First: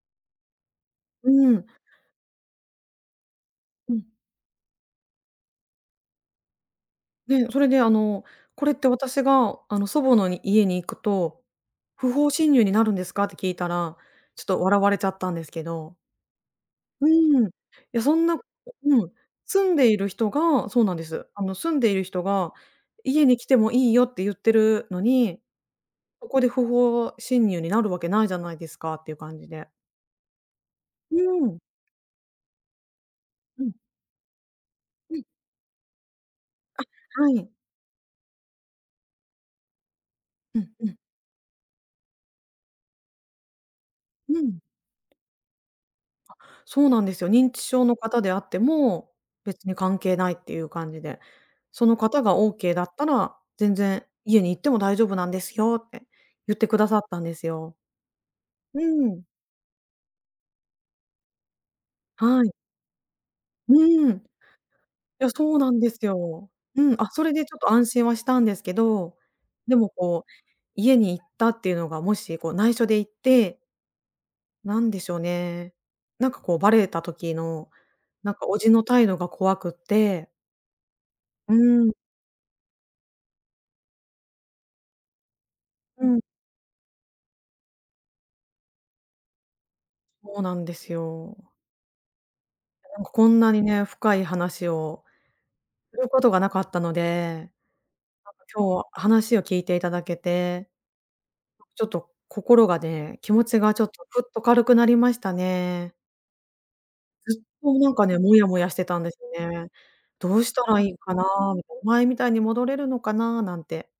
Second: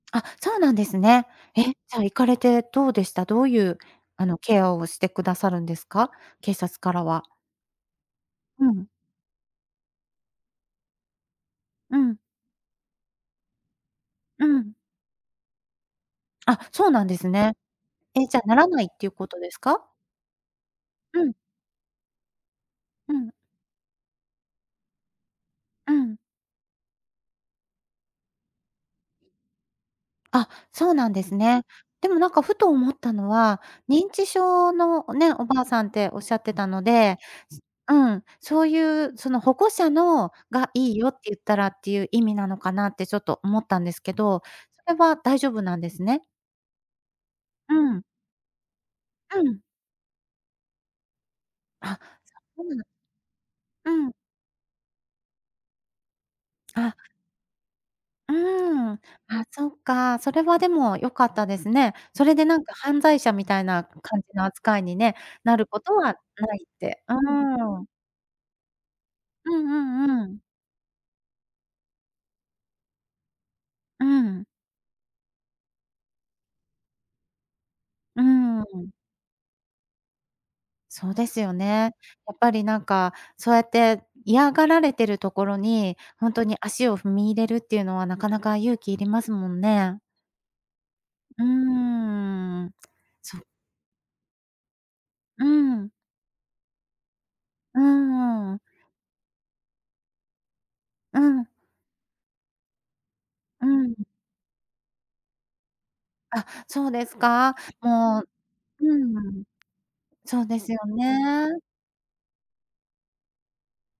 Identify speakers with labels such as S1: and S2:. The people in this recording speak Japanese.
S1: あ、そうなんですね。
S2: う
S1: え、
S2: ん。
S1: じゃあ、行かれてどうでした？どういう、
S2: うん。
S1: あの、ケアをしてくださるんですか？警察からは。
S2: で、それであの「こ
S1: う
S2: れっ
S1: ん。
S2: て私が、あの祖母のに家に行くと、
S1: う
S2: 不
S1: ん。
S2: 法侵入になるんですか？」って聞いたら、ちょ
S1: う
S2: っと
S1: ん。
S2: 笑われちゃったんですけど。
S1: あ、そうな
S2: う
S1: んです
S2: ーん。い
S1: ね。
S2: や、そん
S1: え、
S2: な
S1: じゃ、ならない
S2: う
S1: ってい
S2: ん、
S1: うことです
S2: 住ん
S1: か？
S2: でいる人がそうなんで
S1: う
S2: す。
S1: ん。
S2: あの、住んでいる人が
S1: う
S2: 家
S1: ん。
S2: に来てもいいよって言ってるのに、
S1: うん。
S2: ここで不法侵入になるわけないじゃないですかっていう感じで。
S1: あ、そうなん
S2: う
S1: です
S2: ん。
S1: ね。でも、なんかふと思ったのは、
S2: うん。
S1: 認知症の
S2: うん。
S1: ね、おばあさんっておっしゃってたので
S2: あ、はい。
S1: うん、そういう、その保護者の
S2: う
S1: が
S2: んう
S1: 「いい
S2: ん。
S1: よ」って言ったらっていう意味なのかな？ってちょっと思ったんですけ
S2: う
S1: ど、
S2: ん。
S1: それは大丈夫なんですね。
S2: そうなんですよ。認知
S1: う
S2: 症の
S1: ん。
S2: 方であっても、
S1: うん。
S2: 別に関係ないっていう感じで「その
S1: あ、
S2: 方がオー
S1: そ
S2: ケー
S1: う
S2: だ
S1: な
S2: ったら全
S1: う
S2: 然
S1: ん。
S2: 家に行っても大丈夫なんですよ」って言ってくだ
S1: あ。
S2: さったんですよ。
S1: う
S2: う
S1: ーん。
S2: ん。
S1: あそっか、それはでも良かったですね。それ
S2: は
S1: で
S2: い。
S1: なんか犯罪者みたい
S2: う
S1: な
S2: ーん。い
S1: 感じの扱いにね、
S2: や、そ
S1: な
S2: う
S1: る
S2: なん
S1: こ
S2: で
S1: と
S2: す
S1: は
S2: よ。
S1: ないっ
S2: うん、
S1: て。
S2: あ、
S1: う
S2: それでちょっと
S1: ー
S2: 安
S1: ん。
S2: 心はしたんですけど、
S1: う
S2: でも、
S1: んうん
S2: こ
S1: う
S2: う、
S1: ん。
S2: 家に行ったっていうのが、もし、こう内緒で行って
S1: うん。
S2: なんでしょうね。なんかこう、バレた時の、
S1: う
S2: なんか、お
S1: ー
S2: じの
S1: ん。
S2: 態度が怖くって。
S1: そうです
S2: う
S1: よ
S2: ーん。
S1: ね。やっぱりなんか、そうやって嫌がられてるところに、
S2: うん。
S1: 本当に足を踏み入れるっていうのは、なかなか勇気いりますもんね。
S2: ほうなんですよ。
S1: うーん、
S2: なんかこ
S1: そ
S2: んなにね、深い話を
S1: うん。
S2: ることがなかったので、
S1: う
S2: なんか
S1: ーん。
S2: 今日は話を聞いていただけて、
S1: うん。
S2: ちょっと心がね、気持ち
S1: う
S2: がちょっ
S1: ん。
S2: と、ふっと軽くなりましたね。
S1: あ、そうです
S2: ずっ
S1: か。
S2: となんかね、
S1: もう
S2: もやもやし
S1: う
S2: てたんで
S1: ーん。
S2: よね「ど
S1: そ
S2: う
S1: う
S2: し
S1: で
S2: た
S1: すよ
S2: らいいかな？」
S1: ね。
S2: みたい「前みたいに戻れるのかな？」なんて。